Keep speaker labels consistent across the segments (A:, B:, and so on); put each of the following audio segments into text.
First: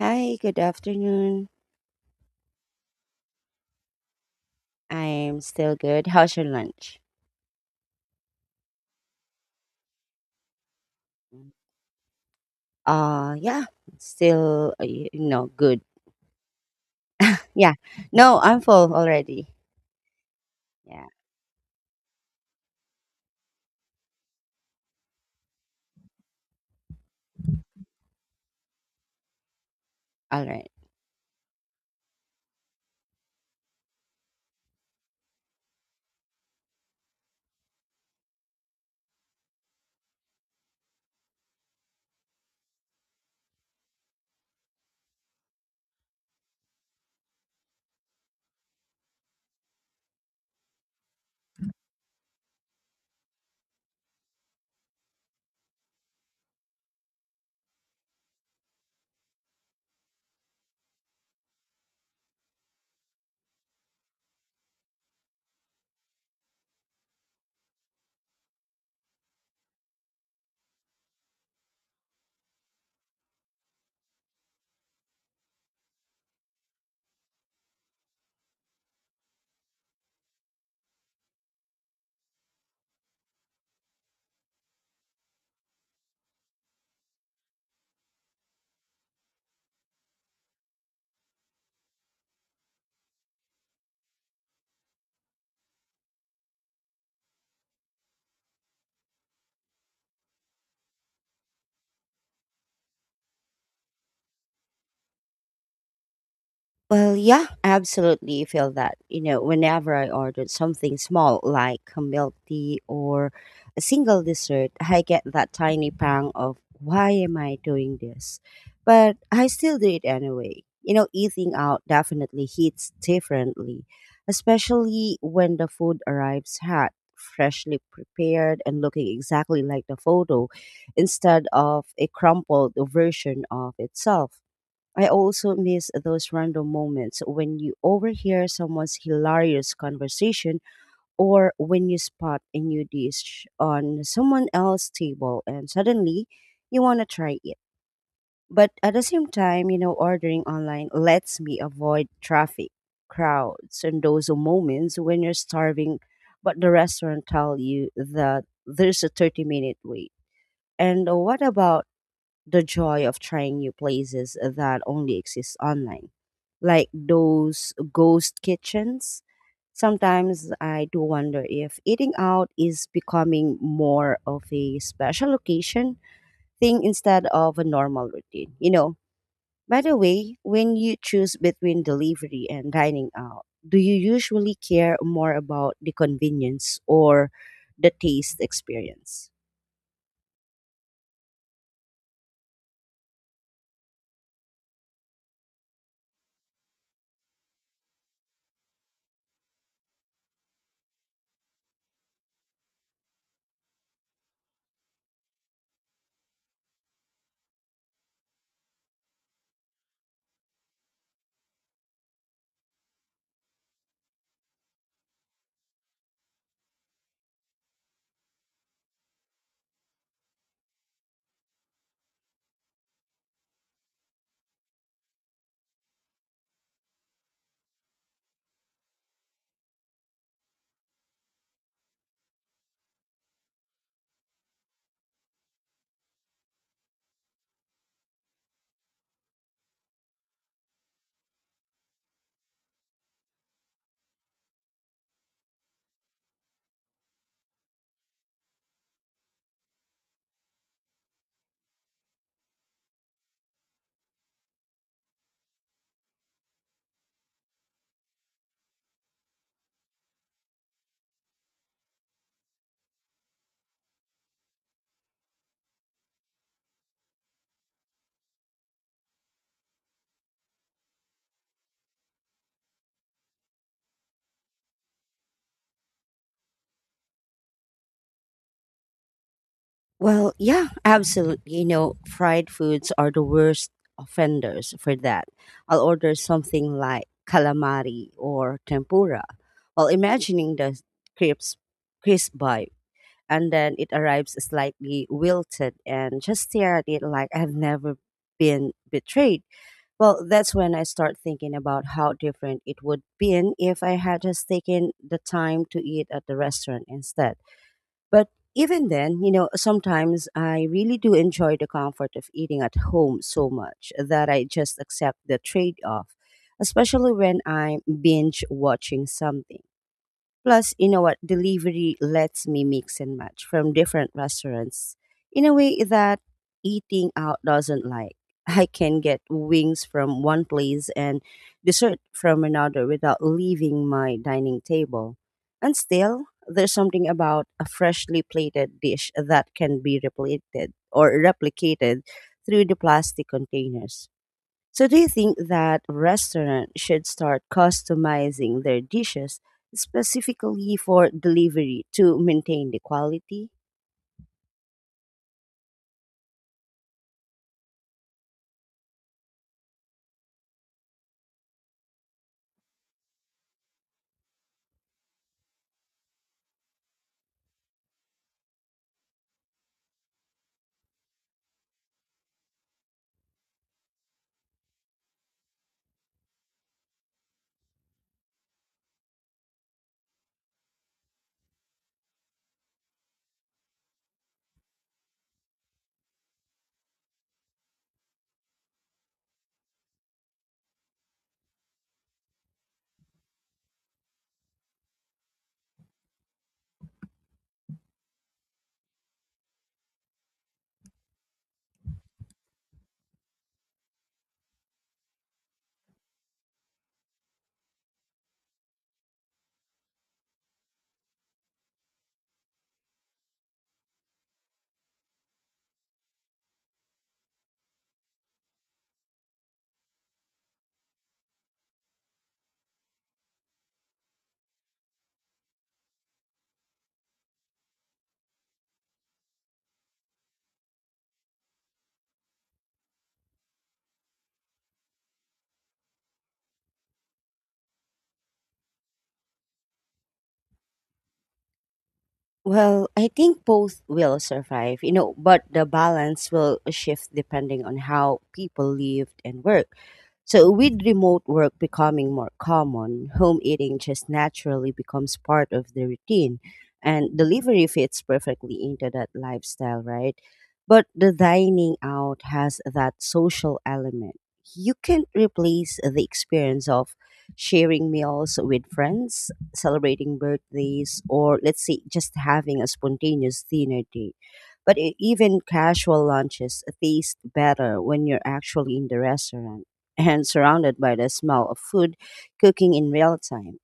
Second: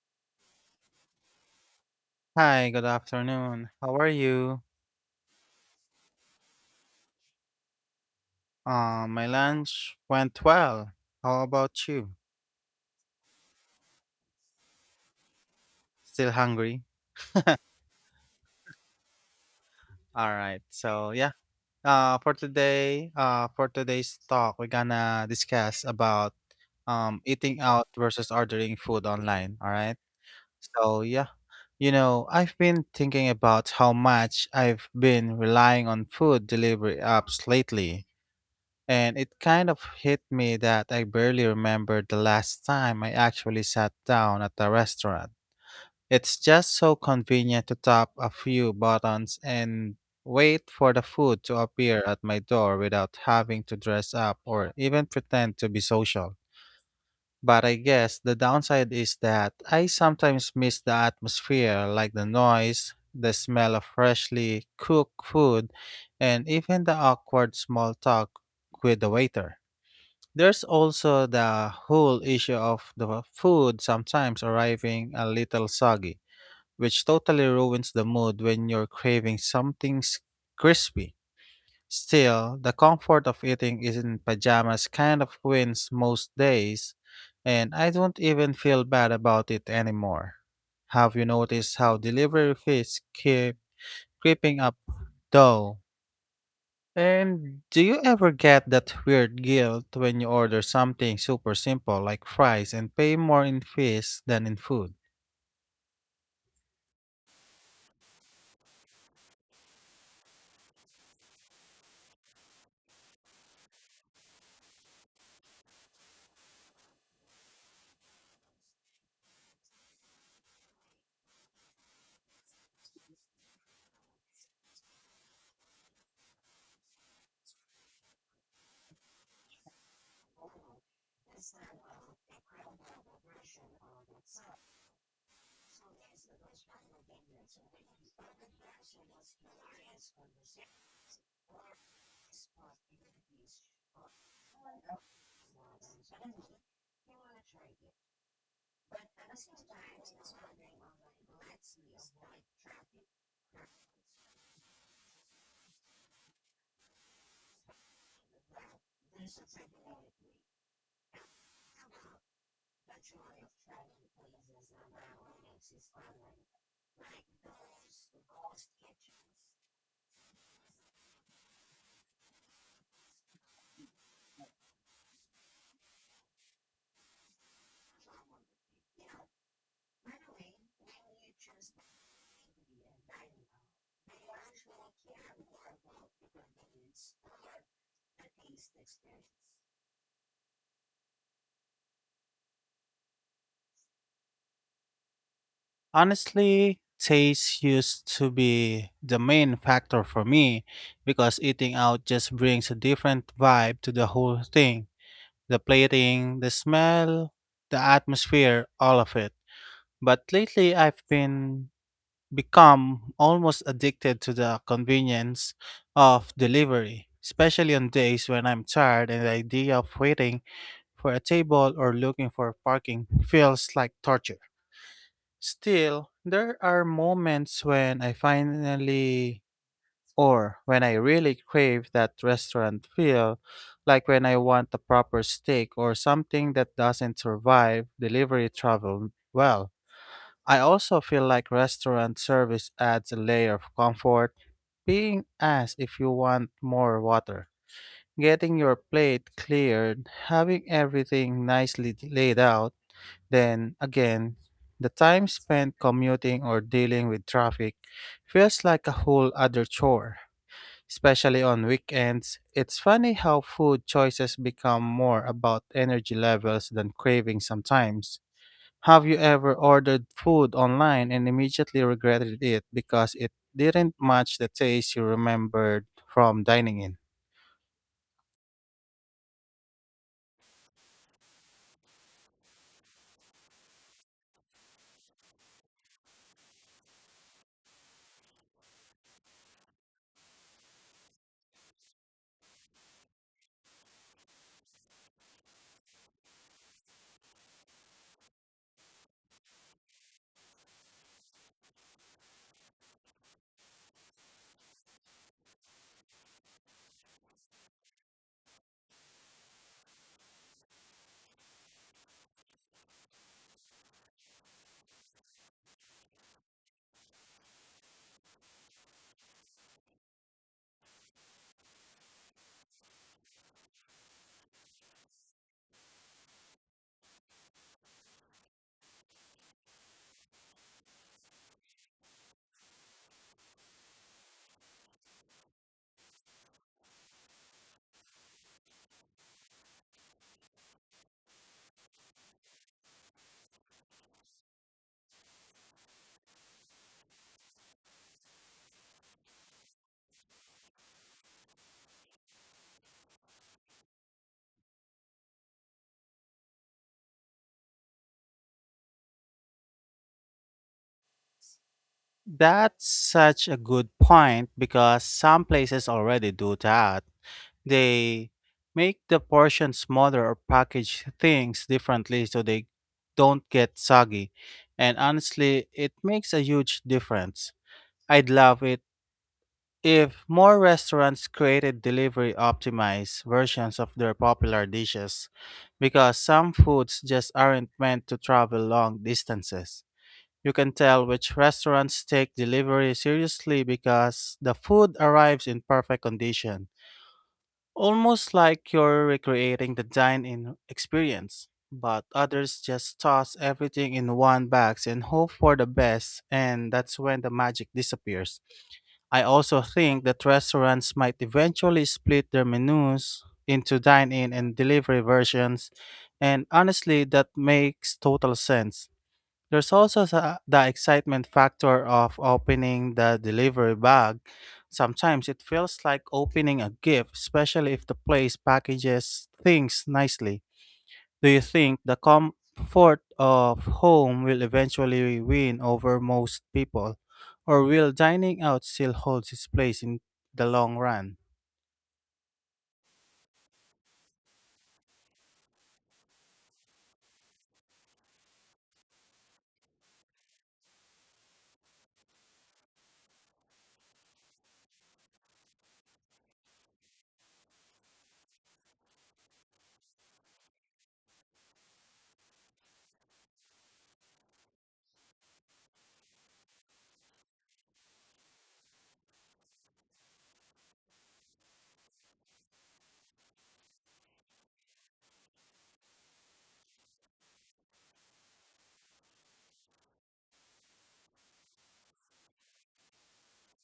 A: Hi, good afternoon.
B: Hi, good afternoon. How are you?
A: I'm still good. How's your lunch?
B: My lunch went well. How about you?
A: Yeah, still, y- you know, good.
B: Still hungry?
A: Yeah, no, I'm full already.
B: All right.
A: Yeah,
B: So yeah. For today's talk, we're gonna discuss about eating out versus ordering food online. All right.
A: all right.
B: So yeah, you know, I've been thinking about how much I've been relying on food delivery apps lately. And it kind of hit me that I barely remember the last time I actually sat down at a restaurant. It's just so convenient to tap a few buttons and wait for the food to appear at my door without having to dress up or even pretend to be social. But I guess the downside is that I sometimes miss the atmosphere, like the noise, the smell of freshly cooked food, and even the awkward small talk with the waiter. There's also the whole issue of the food sometimes arriving a little soggy, which totally ruins the mood when you're craving crispy. Still, the comfort of eating is in pajamas kind of wins most days, and I don't even feel bad about it anymore. Have you noticed how delivery fees keep creeping up though? And do you ever get that weird guilt when you order something super simple like fries and pay more in fees than in food?
A: Well, yeah, I absolutely feel that. You know, whenever I ordered something small like a milk tea or a single dessert, I get that tiny pang of why am I doing this? But I still do it anyway. You know, eating out definitely hits differently, especially when the food arrives hot, freshly prepared, and looking exactly like the photo instead of a crumpled version of itself. I also miss those random moments when you overhear someone's hilarious conversation or when you spot a new dish on someone else's table and suddenly you want to try it. But at the same time, you know, ordering online lets me avoid traffic, crowds, and those moments when you're starving, but the restaurant tell you that there's a 30-minute wait. And what about the joy of trying new places that only exist online, like those ghost kitchens. Sometimes I do wonder if eating out is becoming more of a special occasion thing instead of a normal routine. You know, by the way, when you choose between delivery and dining out, do you usually care more about the convenience or the taste experience?
B: Honestly, taste used to be the main factor for me because eating out just brings a different vibe to the whole thing. The plating, the smell, the atmosphere, all of it. But lately I've been become almost addicted to the convenience of delivery, especially on days when I'm tired and the idea of waiting for a table or looking for parking feels like torture. Still, there are moments when I finally or when I really crave that restaurant feel, like when I want a proper steak or something that doesn't survive delivery travel well. I also feel like restaurant service adds a layer of comfort, being asked if you want more water, getting your plate cleared, having everything nicely laid out, then again, the time spent commuting or dealing with traffic feels like a whole other chore. Especially on weekends, it's funny how food choices become more about energy levels than cravings sometimes. Have you ever ordered food online and immediately regretted it because it didn't match the taste you remembered from dining in?
A: Well, yeah, absolutely. You know, fried foods are the worst offenders for that. I'll order something like calamari or tempura while imagining the crisp, crisp bite, and then it arrives slightly wilted and just stare at it like I've never been betrayed. Well, that's when I start thinking about how different it would been if I had just taken the time to eat at the restaurant instead. But even then, you know, sometimes I really do enjoy the comfort of eating at home so much that I just accept the trade off, especially when I'm binge watching something. Plus, you know what? Delivery lets me mix and match from different restaurants in a way that eating out doesn't like. I can get wings from one place and dessert from another without leaving my dining table. And still, there's something about a freshly plated dish that can be replicated or replicated through the plastic containers. So, do you think that restaurants should start customizing their dishes specifically for delivery to maintain the quality?
B: That's such a good point because some places already do that. They make the portion smaller or package things differently so they don't get soggy. And honestly, it makes a huge difference. I'd love it if more restaurants created delivery optimized versions of their popular dishes, because some foods just aren't meant to travel long distances. You can tell which restaurants take delivery seriously because the food arrives in perfect condition, almost like you're recreating the dine in experience. But others just toss everything in one box and hope for the best, and that's when the magic disappears. I also think that restaurants might eventually split their menus into dine in and delivery versions, and honestly, that makes total sense. There's also the excitement factor of opening the delivery bag. Sometimes it feels like opening a gift, especially if the place packages things nicely. Do you think the comfort of home will eventually win over most people, or will dining out still hold its place in the long run?
A: Well, I think both will survive, you know, but the balance will shift depending on how people live and work. So, with remote work becoming more common, home eating just naturally becomes part of the routine, and delivery fits perfectly into that lifestyle, right? But the dining out has that social element. You can't replace the experience of sharing meals with friends celebrating birthdays or let's say just having a spontaneous dinner date. But even casual lunches taste better when you're actually in the restaurant and surrounded by the smell of food cooking in real time.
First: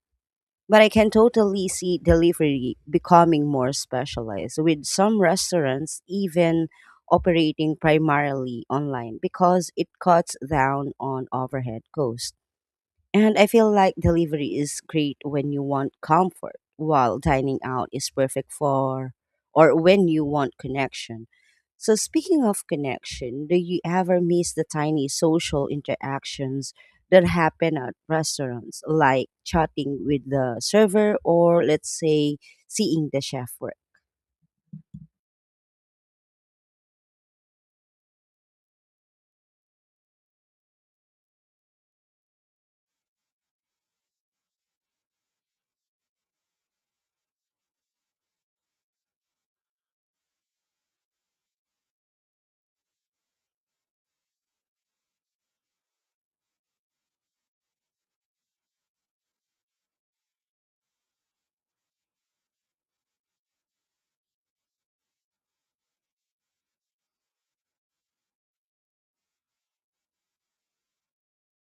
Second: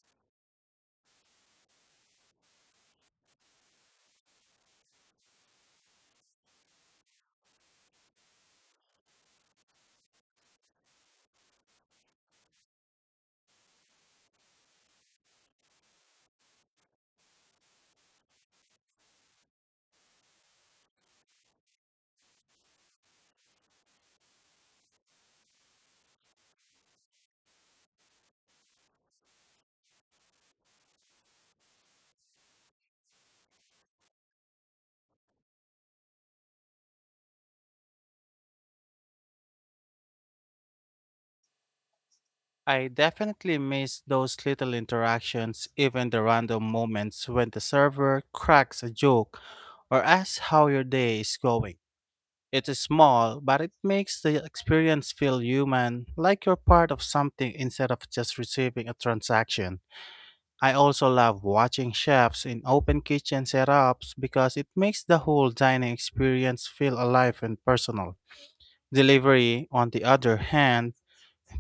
A: But I can totally see delivery becoming more specialized with some restaurants even operating primarily online because it cuts down on overhead costs. And I feel like delivery is great when you want comfort, while dining out is perfect for or when you want connection. So, speaking of connection, do you ever miss the tiny social interactions that happen at restaurants, like chatting with the server or, let's say, seeing the chef work?
B: I definitely miss those little interactions, even the random moments when the server cracks a joke or asks how your day is going. It is small, but it makes the experience feel human, like you're part of something instead of just receiving a transaction. I also love watching chefs in open kitchen setups because it makes the whole dining experience feel alive and personal. Delivery, on the other hand,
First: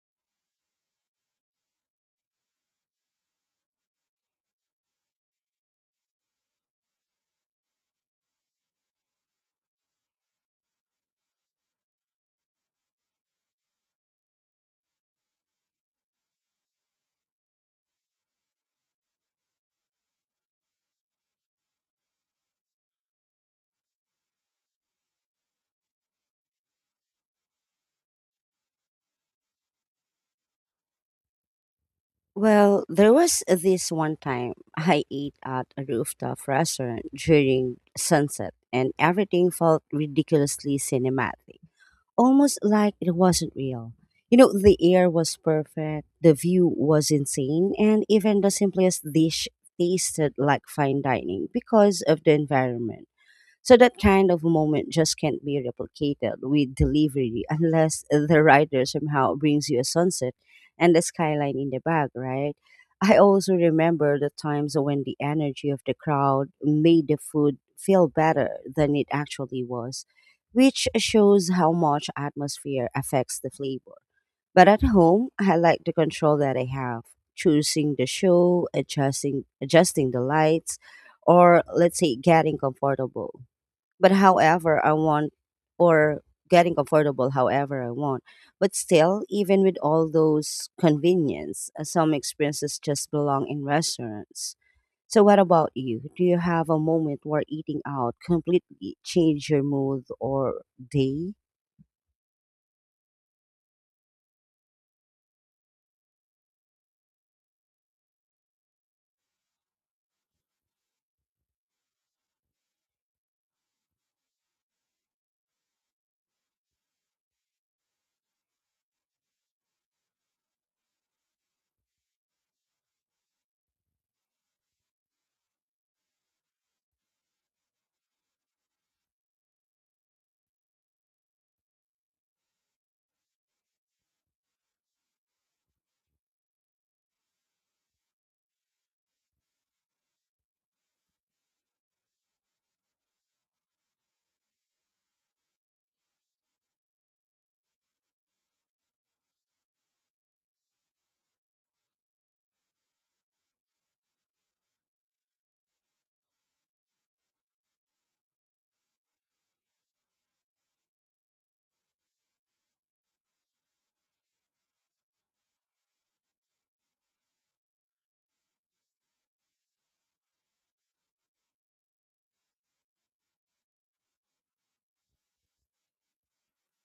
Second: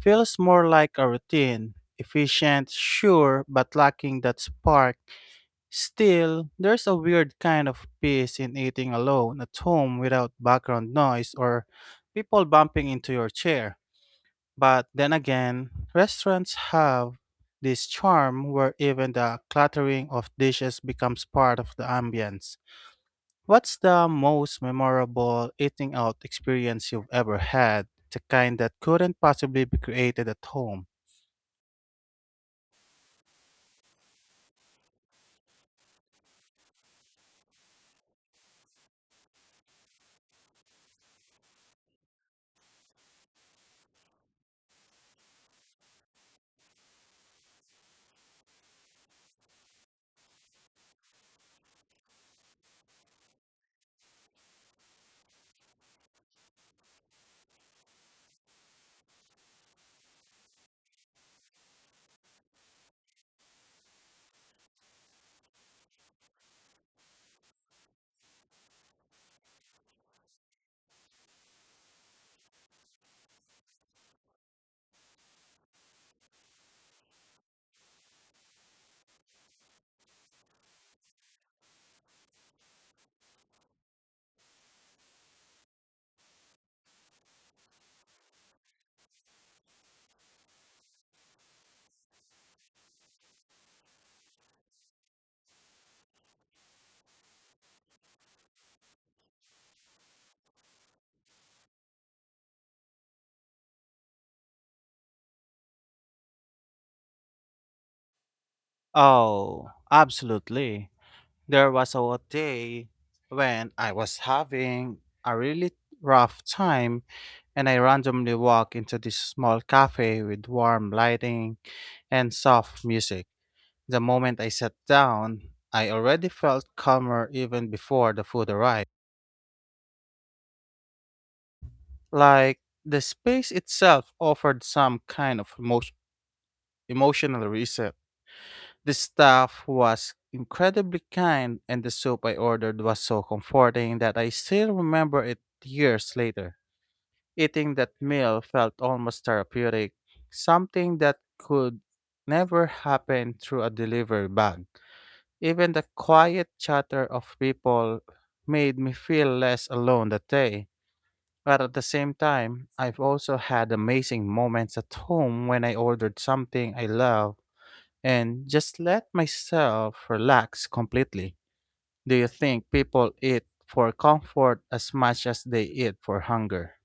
B: feels more like a routine. Efficient, sure, but lacking that spark. Still, there's a weird kind of peace in eating alone at home without background noise or people bumping into your chair. But then again, restaurants have this charm where even the clattering of dishes becomes part of the ambience. What's the most memorable eating out experience you've ever had? The kind that couldn't possibly be created at home?
A: Well, there was this one time I ate at a rooftop restaurant during sunset, and everything felt ridiculously cinematic, almost like it wasn't real. You know, the air was perfect, the view was insane, and even the simplest dish tasted like fine dining because of the environment. So that kind of moment just can't be replicated with delivery unless the writer somehow brings you a sunset and the skyline in the back, right? I also remember the times when the energy of the crowd made the food feel better than it actually was, which shows how much atmosphere affects the flavor. But at home, I like the control that I have, choosing the show, adjusting the lights, or let's say getting comfortable but however I want or getting comfortable however I want. But still, even with all those convenience, some experiences just belong in restaurants. So what about you? Do you have a moment where eating out completely changed your mood or day?
B: Oh, absolutely. There was a day when I was having a really rough time and I randomly walked into this small cafe with warm lighting and soft music. The moment I sat down, I already felt calmer even before the food arrived. Like the space itself offered some kind of emotional reset. The staff was incredibly kind, and the soup I ordered was so comforting that I still remember it years later. Eating that meal felt almost therapeutic, something that could never happen through a delivery bag. Even the quiet chatter of people made me feel less alone that day. But at the same time, I've also had amazing moments at home when I ordered something I love and just let myself relax completely. Do you think people eat for comfort as much as they eat for hunger?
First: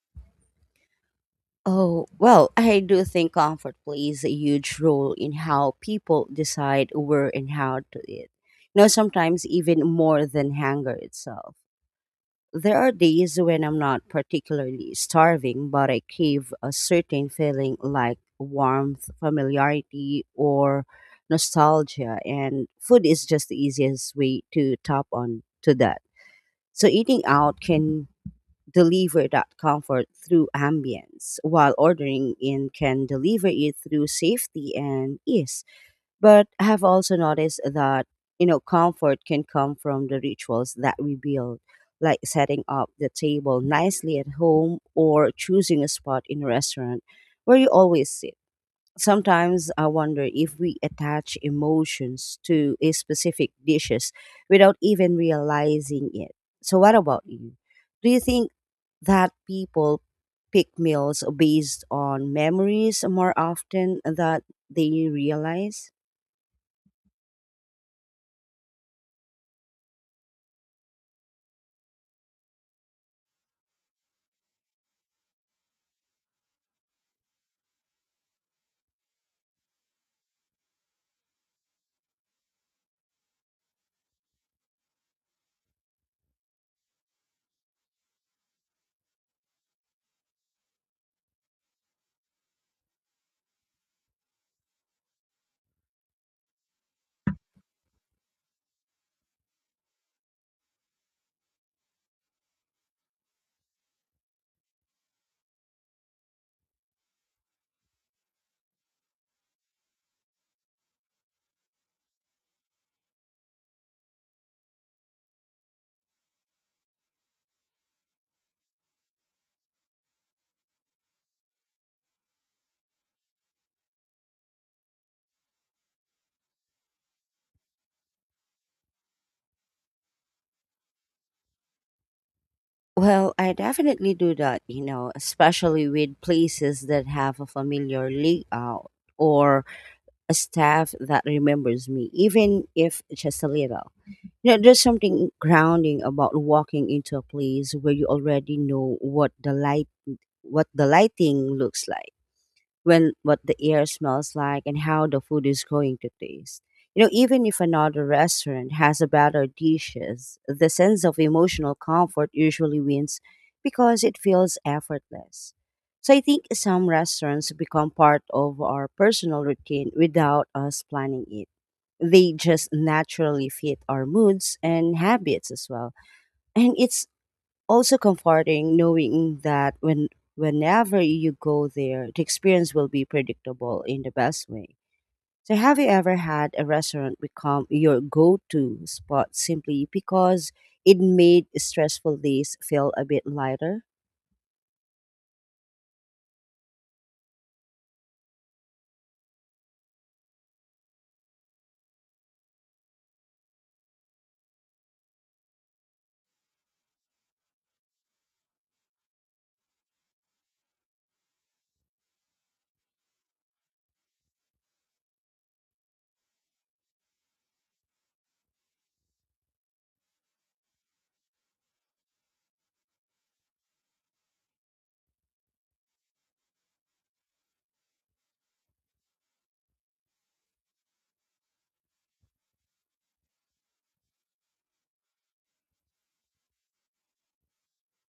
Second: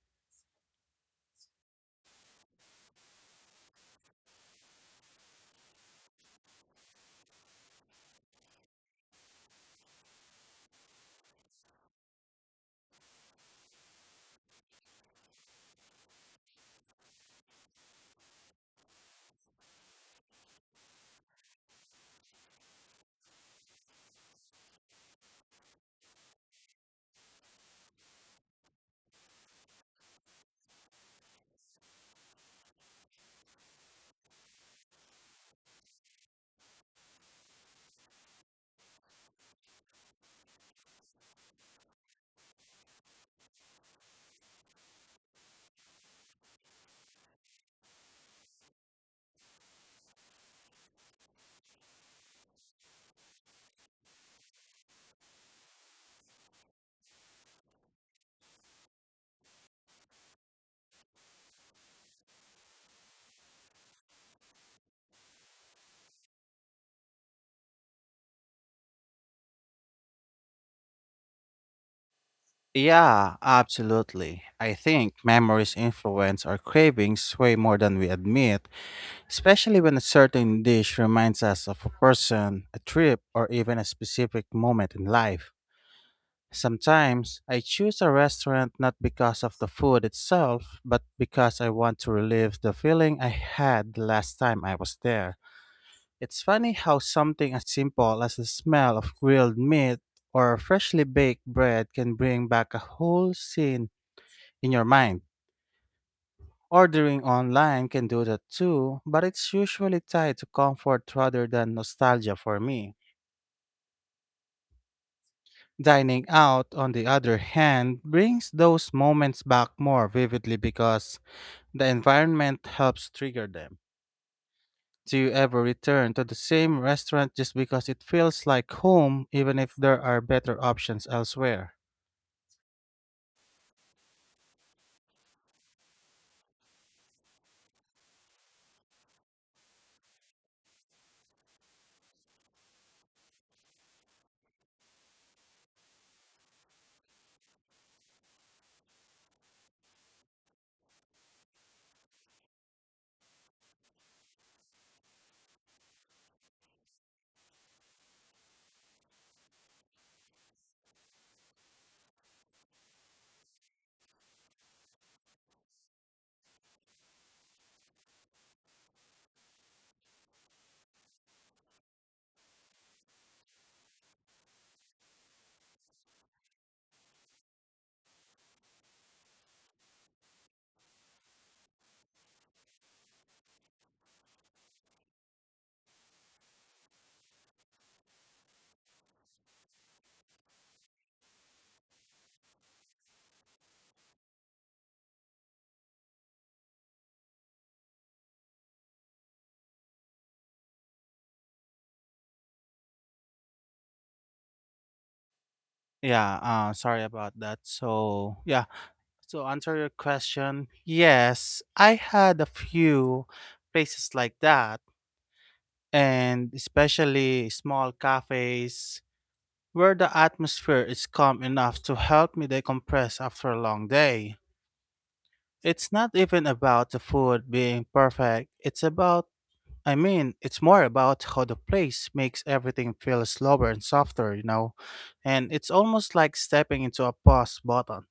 A: Oh, well, I do think comfort plays a huge role in how people decide where and how to eat. You know, sometimes even more than hunger itself. There are days when I'm not particularly starving, but I crave a certain feeling like warmth, familiarity, or nostalgia, and food is just the easiest way to tap on to that. So eating out can deliver that comfort through ambience, while ordering in can deliver it through safety and ease. But I have also noticed that, you know, comfort can come from the rituals that we build, like setting up the table nicely at home or choosing a spot in a restaurant where you always sit. Sometimes I wonder if we attach emotions to a specific dishes without even realizing it. So what about you? Do you think that people pick meals based on memories more often than they realize?
B: Yeah, absolutely. I think memories influence our cravings way more than we admit, especially when a certain dish reminds us of a person, a trip, or even a specific moment in life. Sometimes I choose a restaurant not because of the food itself, but because I want to relive the feeling I had the last time I was there. It's funny how something as simple as the smell of grilled meat or freshly baked bread can bring back a whole scene in your mind. Ordering online can do that too, but it's usually tied to comfort rather than nostalgia for me. Dining out, on the other hand, brings those moments back more vividly because the environment helps trigger them. Do you ever return to the same restaurant just because it feels like home, even if there are better options elsewhere?
A: Well, I definitely do that, you know, especially with places that have a familiar layout or a staff that remembers me, even if just a little. There's something grounding about walking into a place where you already know what the lighting looks like, when what the air smells like and how the food is going to taste. You know, even if another restaurant has a better dishes, the sense of emotional comfort usually wins because it feels effortless. So I think some restaurants become part of our personal routine without us planning it, they just naturally fit our moods and habits as well. And it's also comforting knowing that whenever you go there, the experience will be predictable in the best way. So have you ever had a restaurant become your go-to spot simply because it made stressful days feel a bit lighter?
B: Yeah, sorry about that. So, yeah, to answer your question, yes, I had a few places like that, and especially small cafes where the atmosphere is calm enough to help me decompress after a long day. It's not even about the food being perfect, it's about I mean, it's more about how the place makes everything feel slower and softer, you know? And it's almost like stepping into a pause button.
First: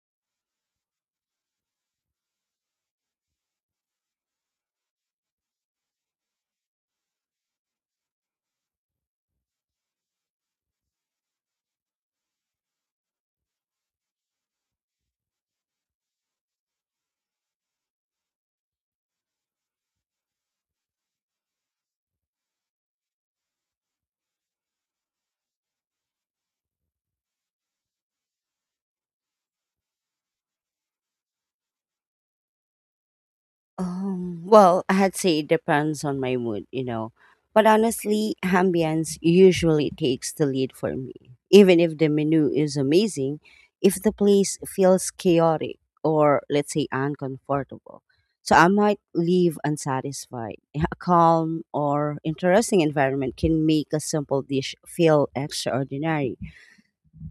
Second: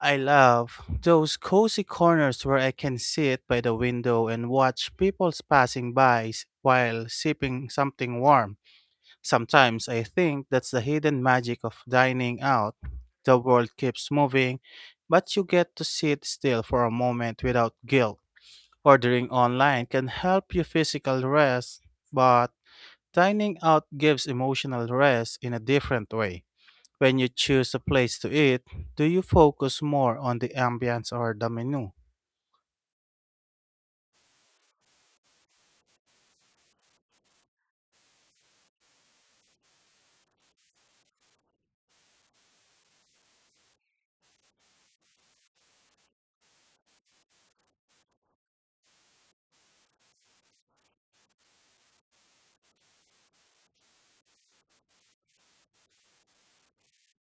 B: I love those cozy corners where I can sit by the window and watch people's passing by while sipping something warm. Sometimes I think that's the hidden magic of dining out. The world keeps moving, but you get to sit still for a moment without guilt. Ordering online can help you physical rest, but dining out gives emotional rest in a different way. When you choose a place to eat, do you focus more on the ambience or the menu?
A: Well, I'd say it depends on my mood, you know. But honestly, ambience usually takes the lead for me. Even if the menu is amazing, if the place feels chaotic or, let's say, uncomfortable, so I might leave unsatisfied. A calm or interesting environment can make a simple dish feel extraordinary.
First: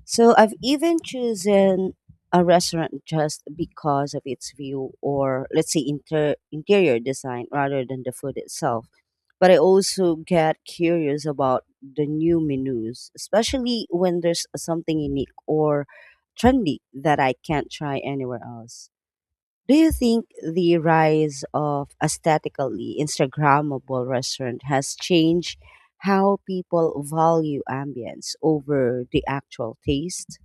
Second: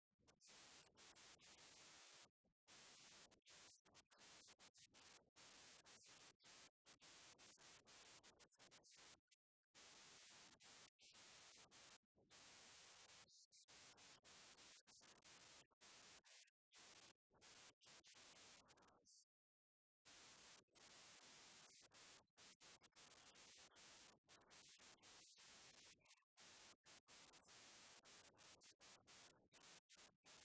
A: So I've even chosen a restaurant just because of its view or let's say interior design rather than the food itself. But I also get curious about the new menus, especially when there's something unique or trendy that I can't try anywhere else. Do you think the rise of aesthetically Instagrammable restaurant has changed how people value ambience over the actual taste?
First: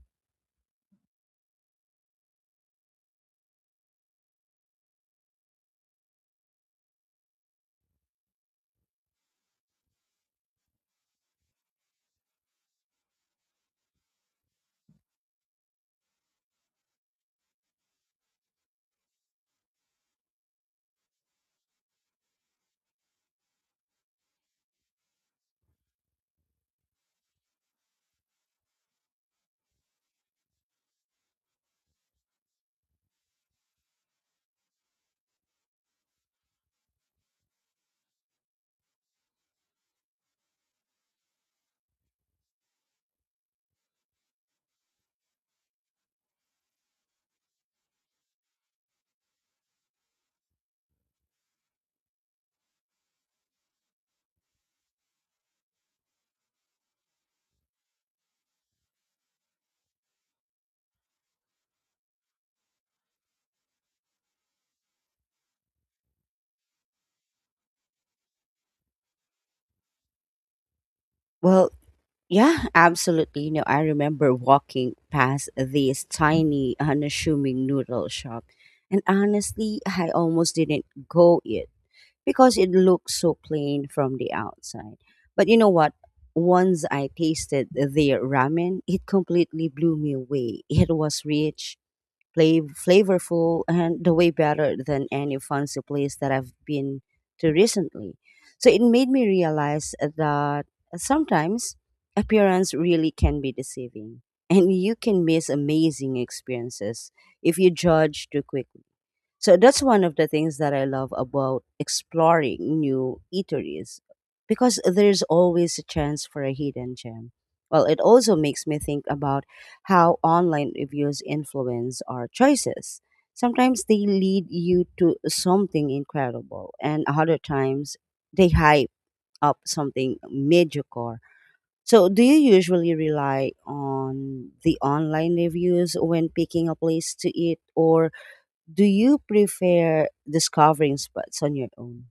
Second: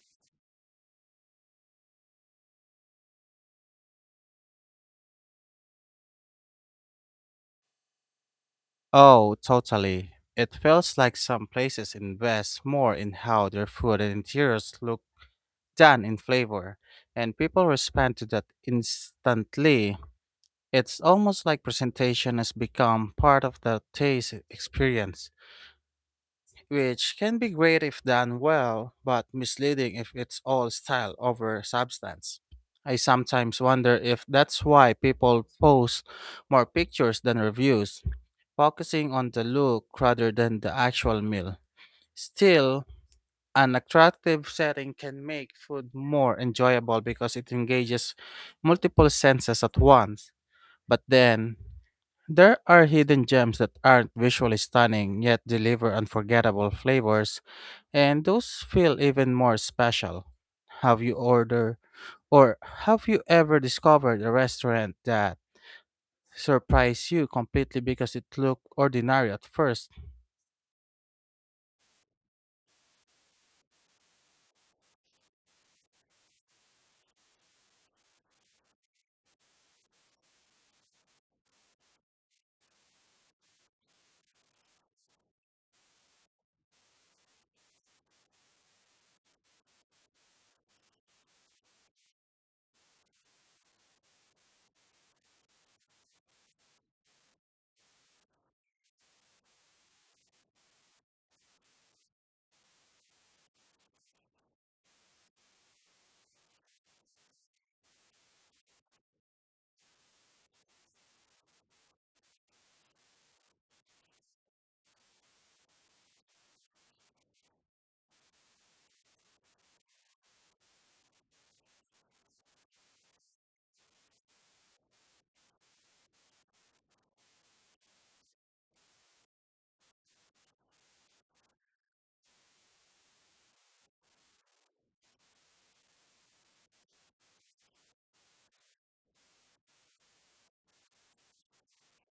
B: Oh, totally. It feels like some places invest more in how their food and interiors look than in flavor, and people respond to that instantly. It's almost like presentation has become part of the taste experience, which can be great if done well, but misleading if it's all style over substance. I sometimes wonder if that's why people post more pictures than reviews, focusing on the look rather than the actual meal. Still, an attractive setting can make food more enjoyable because it engages multiple senses at once. But then, there are hidden gems that aren't visually stunning yet deliver unforgettable flavors, and those feel even more special. Have you ordered or have you ever discovered a restaurant that surprised you completely because it looked ordinary at first?
A: Well, yeah, absolutely. You know, I remember walking past this tiny, unassuming noodle shop, and honestly, I almost didn't go it because it looked so plain from the outside. But you know what? Once I tasted their ramen, it completely blew me away. It was rich, flavorful and the way better than any fancy place that I've been to recently. So it made me realize that sometimes appearance really can be deceiving and you can miss amazing experiences if you judge too quickly. So that's one of the things that I love about exploring new eateries because there's always a chance for a hidden gem. Well, it also makes me think about how online reviews influence our choices. Sometimes they lead you to something incredible, and other times they hype up something mediocre. So, do you usually rely on the online reviews when picking a place to eat, or do you prefer discovering spots on your own?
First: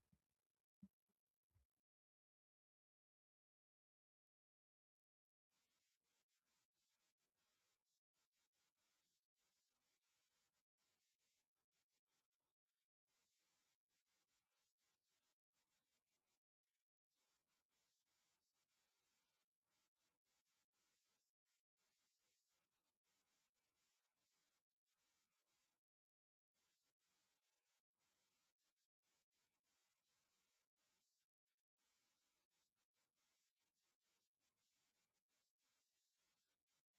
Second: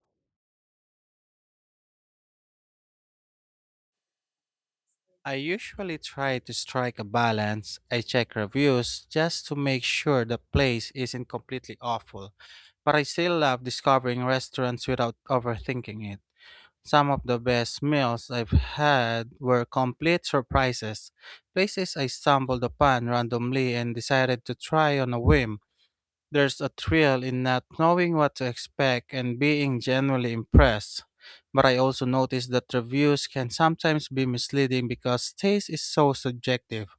B: I usually try to strike a balance. I check reviews just to make sure the place isn't completely awful, but I still love discovering restaurants without overthinking it. Some of the best meals I've had were complete surprises, places I stumbled upon randomly and decided to try on a whim. There's a thrill in not knowing what to expect and being genuinely impressed. But I also noticed that reviews can sometimes be misleading because taste is so subjective.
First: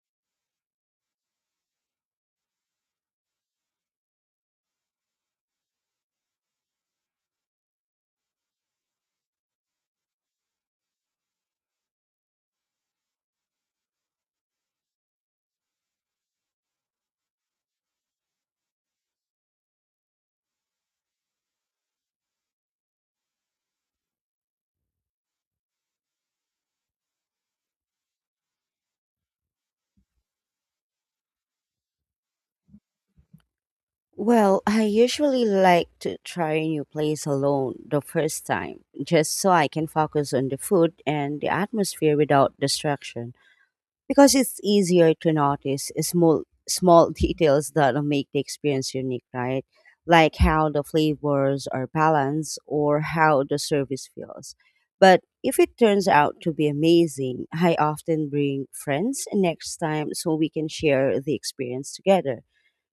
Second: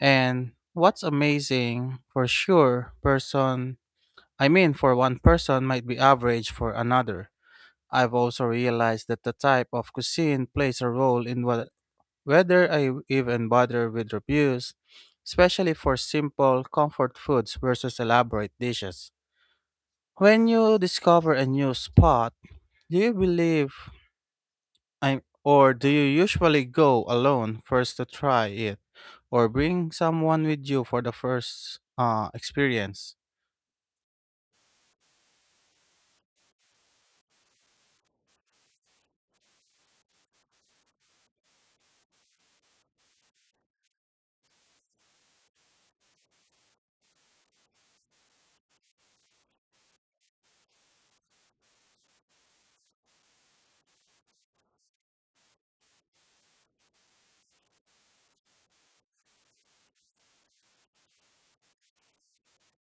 B: And what's amazing for sure person I mean, for one person might be average for another. I've also realized that the type of cuisine plays a role in what, whether I even bother with reviews, especially for simple comfort foods versus elaborate dishes. When you discover a new spot, do you believe I'm or do you usually go alone first to try it or bring someone with you for the first experience?
A: Well, I usually like to try a new place alone the first time, just so I can focus on the food and the atmosphere without distraction, because it's easier to notice small details that make the experience unique, right? Like how the flavors are balanced or how the service feels. But if it turns out to be amazing, I often bring friends next time so we can share the experience together.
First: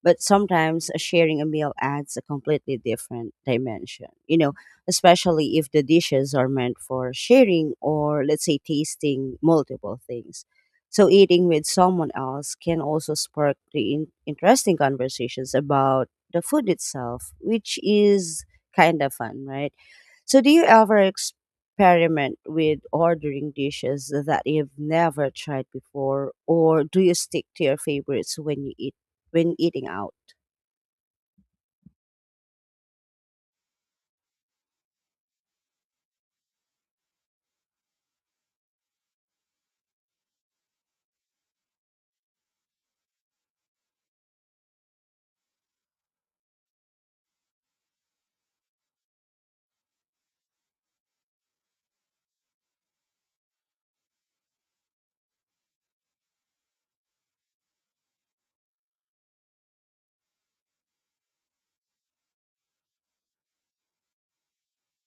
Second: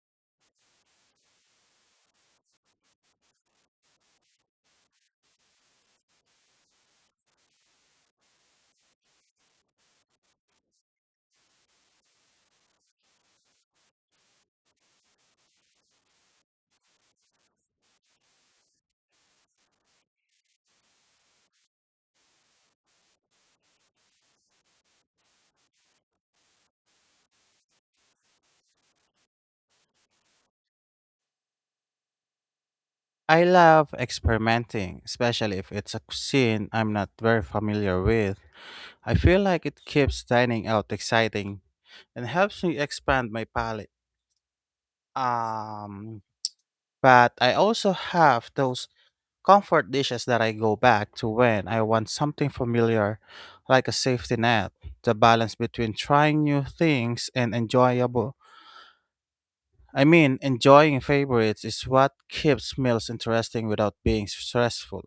A: But sometimes sharing a meal adds a completely different dimension, you know, especially if the dishes are meant for sharing or, let's say, tasting multiple things. So, eating with someone else can also spark the interesting conversations about the food itself, which is kind of fun, right? So, do you ever experiment with ordering dishes that you've never tried before, or do you stick to your favorites when eating out?
B: I love experimenting, especially if it's a cuisine I'm not very familiar with. I feel like it keeps dining out exciting and helps me expand my palate. Um, but I also have those comfort dishes that I go back to when I want something familiar, like a safety net. The balance between trying new things and enjoyable I mean, enjoying favorites is what keeps meals interesting without being stressful.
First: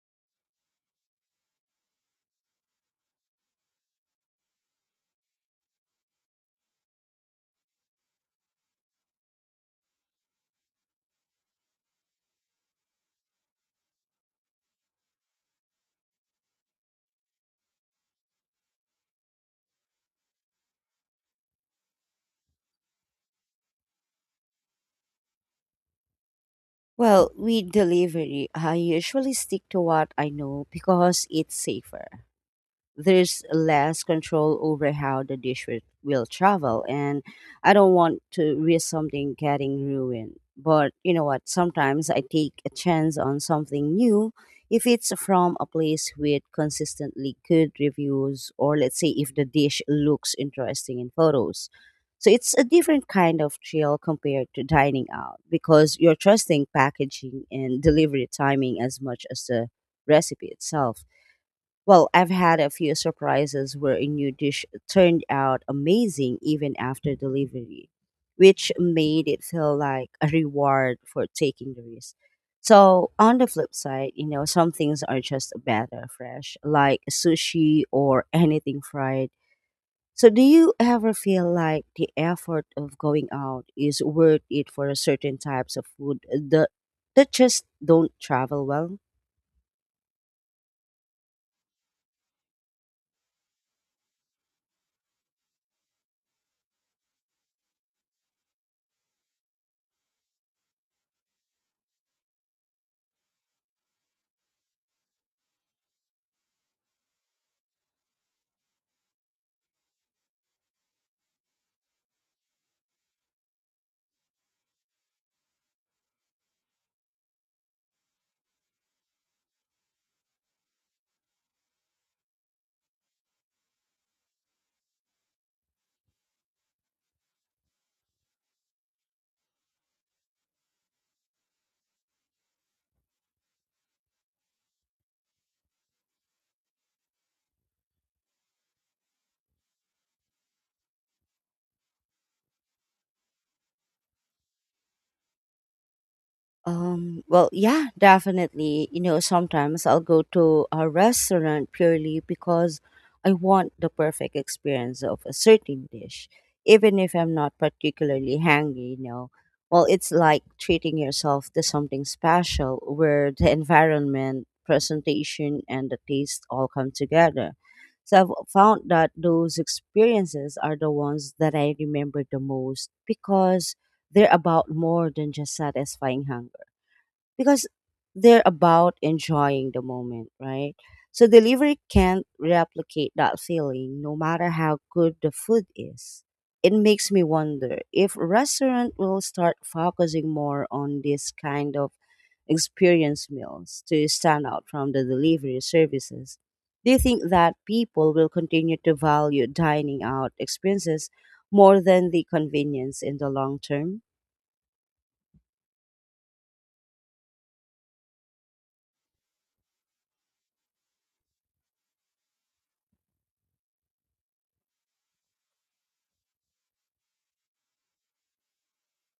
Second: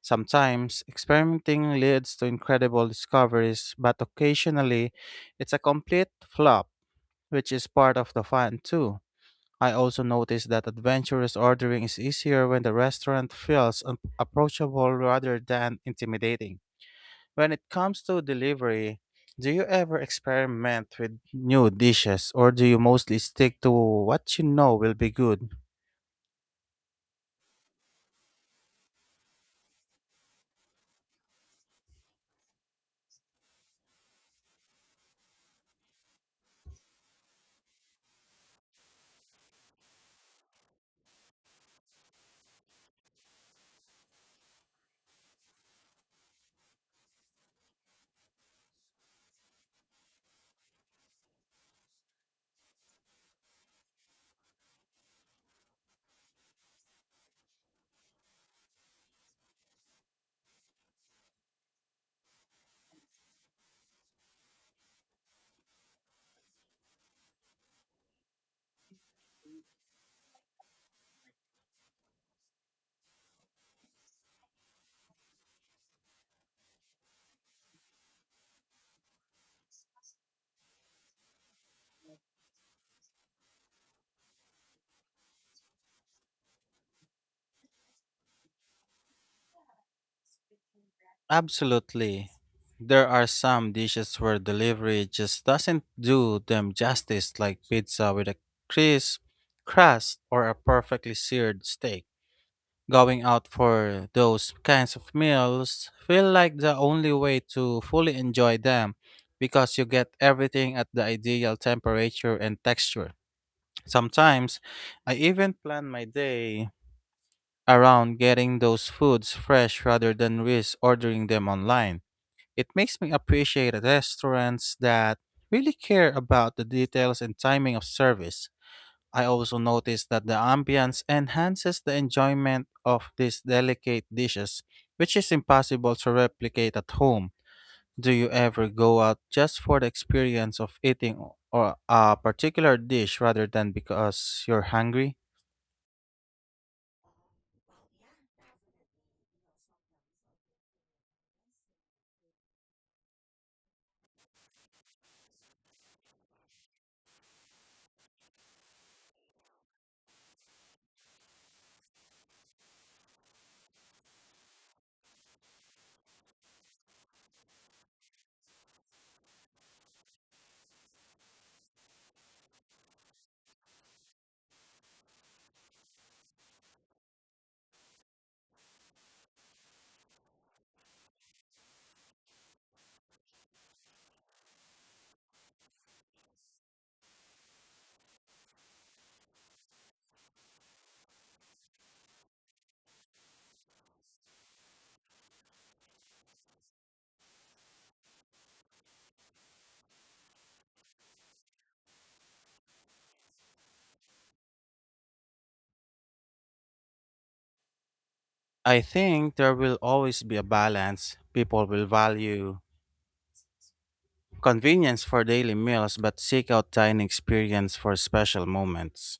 B: Sometimes, experimenting leads to incredible discoveries, but occasionally, it's a complete flop, which is part of the fun too. I also noticed that adventurous ordering is easier when the restaurant feels approachable rather than intimidating. When it comes to delivery, do you ever experiment with new dishes or do you mostly stick to what you know will be good?
A: Well, with delivery, I usually stick to what I know because it's safer. There's less control over how the dish will travel and I don't want to risk something getting ruined, but you know what, sometimes I take a chance on something new if it's from a place with consistently good reviews or let's say if the dish looks interesting in photos. So it's a different kind of thrill compared to dining out because you're trusting packaging and delivery timing as much as the recipe itself. Well, I've had a few surprises where a new dish turned out amazing even after delivery, which made it feel like a reward for taking the risk. So, on the flip side, you know, some things are just better fresh, like sushi or anything fried. So, do you ever feel like the effort of going out is worth it for certain types of that just don't travel well?
B: Absolutely. There are some dishes where delivery just doesn't do them justice, like pizza with a crisp crust or a perfectly seared steak. Going out for those kinds of meals feel like the only way to fully enjoy them because you get everything at the ideal temperature and texture. Sometimes I even plan my day around getting those foods fresh rather than risk ordering them online. It makes me appreciate restaurants that really care about the details and timing of service. I also notice that the ambience enhances the enjoyment of these delicate dishes, which is impossible to replicate at home. Do you ever go out just for the experience of eating or a particular dish rather than because you're hungry?
A: Well, yeah, definitely. You know, sometimes I'll go to a restaurant purely because I want the perfect experience of a certain dish, even if I'm not particularly hungry, you know. Well, it's like treating yourself to something special where the environment, presentation, and the taste all come together. So I've found that those experiences are the ones that I remember the most because they're about more than just satisfying hunger because they're about enjoying the moment, right? So delivery can't replicate that feeling no matter how good the food is. It makes me wonder if restaurant will start focusing more on this kind of experience meals to stand out from the delivery services. Do you think that people will continue to value dining out experiences more than the convenience in the long term?
B: I think there will always be a balance. People will value convenience for daily meals but seek out dining experience for special moments.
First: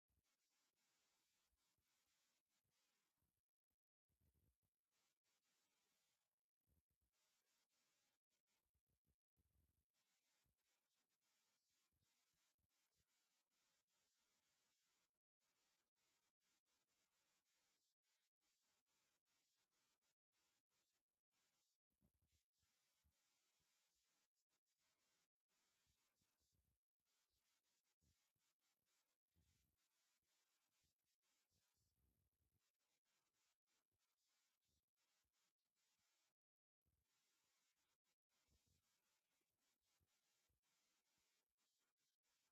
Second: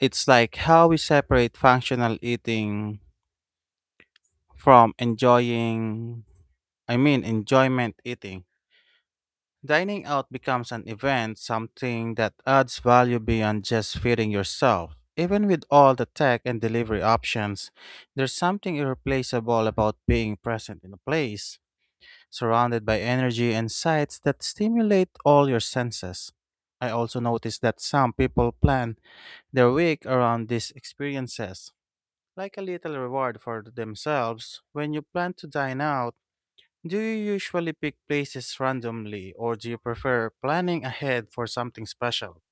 B: It's like how we separate functional eating from I mean, enjoyment eating. Dining out becomes an event, something that adds value beyond just feeding yourself. Even with all the tech and delivery options, there's something irreplaceable about being present in a place surrounded by energy and sights that stimulate all your senses. I also noticed that some people plan their week around these experiences, like a little reward for themselves. When you plan to dine out, do you usually pick places randomly or do you prefer planning ahead for something special?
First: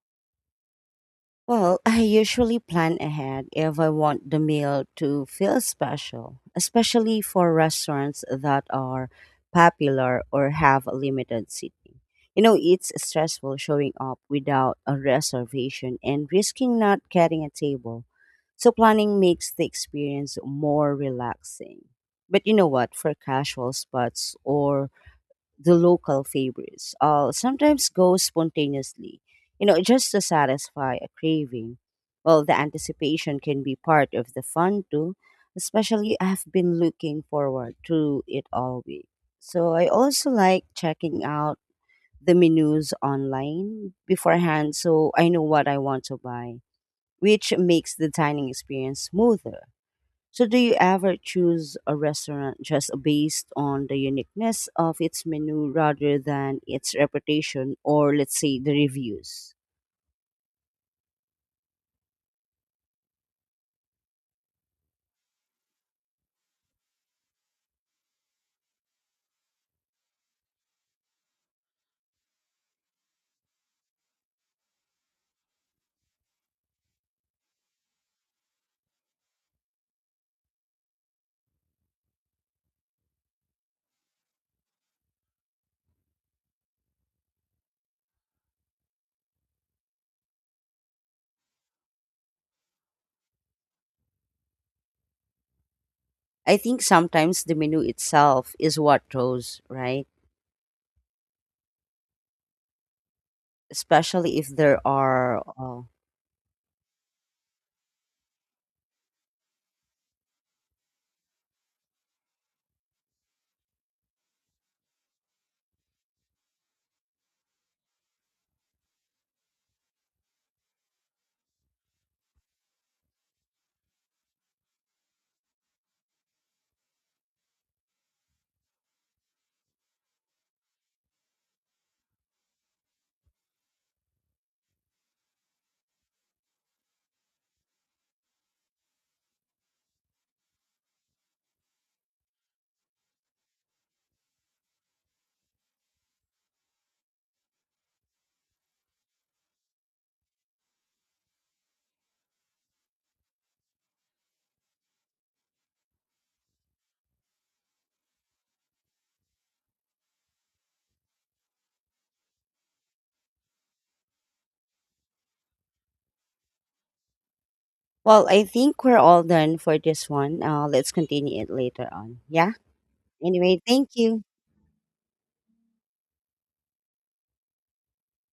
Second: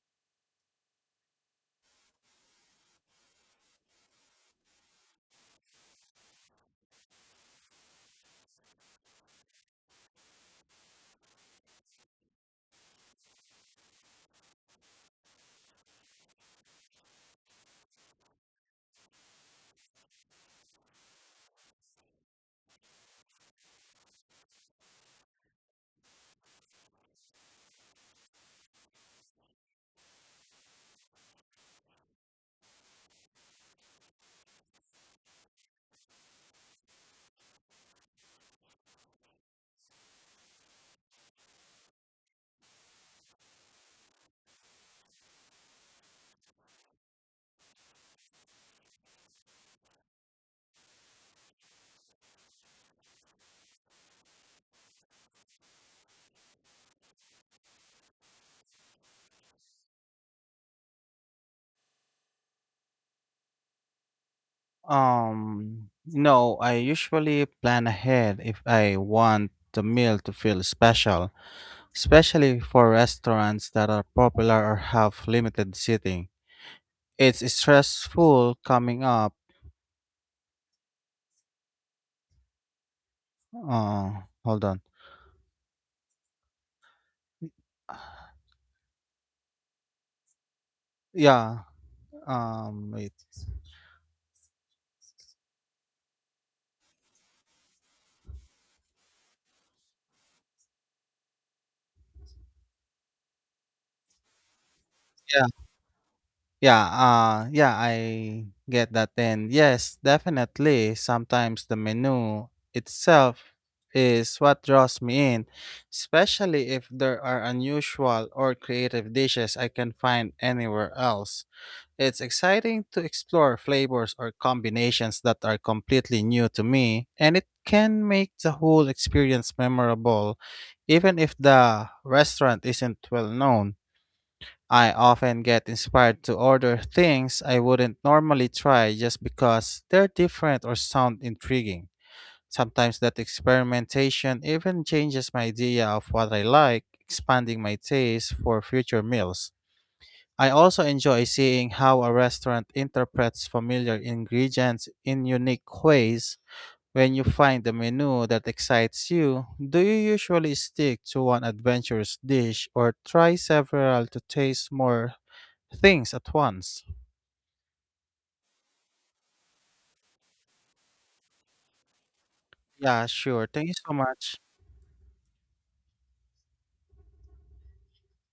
A: Well, I usually plan ahead if I want the meal to feel special, especially for restaurants that are popular or have a limited seating. You know, it's stressful showing up without a reservation and risking not getting a table. So, planning makes the experience more relaxing. But you know what? For casual spots or the local favorites, I'll sometimes go spontaneously, you know, just to satisfy a craving. Well, the anticipation can be part of the fun too, especially I've been looking forward to it all week. So I also like checking out the menus online beforehand so I know what I want to buy, which makes the dining experience smoother. So, do you ever choose a restaurant just based on the uniqueness of its menu rather than its reputation or, let's say, the reviews?
B: No, I usually plan ahead if I want the meal to feel special, especially for restaurants that are popular or have limited seating. It's stressful coming up. Hold on. Yeah. Wait.
A: I think sometimes the menu itself is what draws, right? Especially if there are.
B: Yeah. Yeah. I get that. And yes, definitely. Sometimes the menu itself is what draws me in, especially if there are unusual or creative dishes I can find anywhere else. It's exciting to explore flavors or combinations that are completely new to me, and it can make the whole experience memorable, even if the restaurant isn't well known. I often get inspired to order things I wouldn't normally try just because they're different or sound intriguing. Sometimes that experimentation even changes my idea of what I like, expanding my taste for future meals. I also enjoy seeing how a restaurant interprets familiar ingredients in unique ways. When you find a menu that excites you, do you usually stick to one adventurous dish or try several to taste more things at once?
A: Well, I think we're all done for this one. Let's continue it later on. Yeah?
B: Yeah, sure.
A: Anyway,
B: Thank you
A: thank
B: so
A: you.
B: much.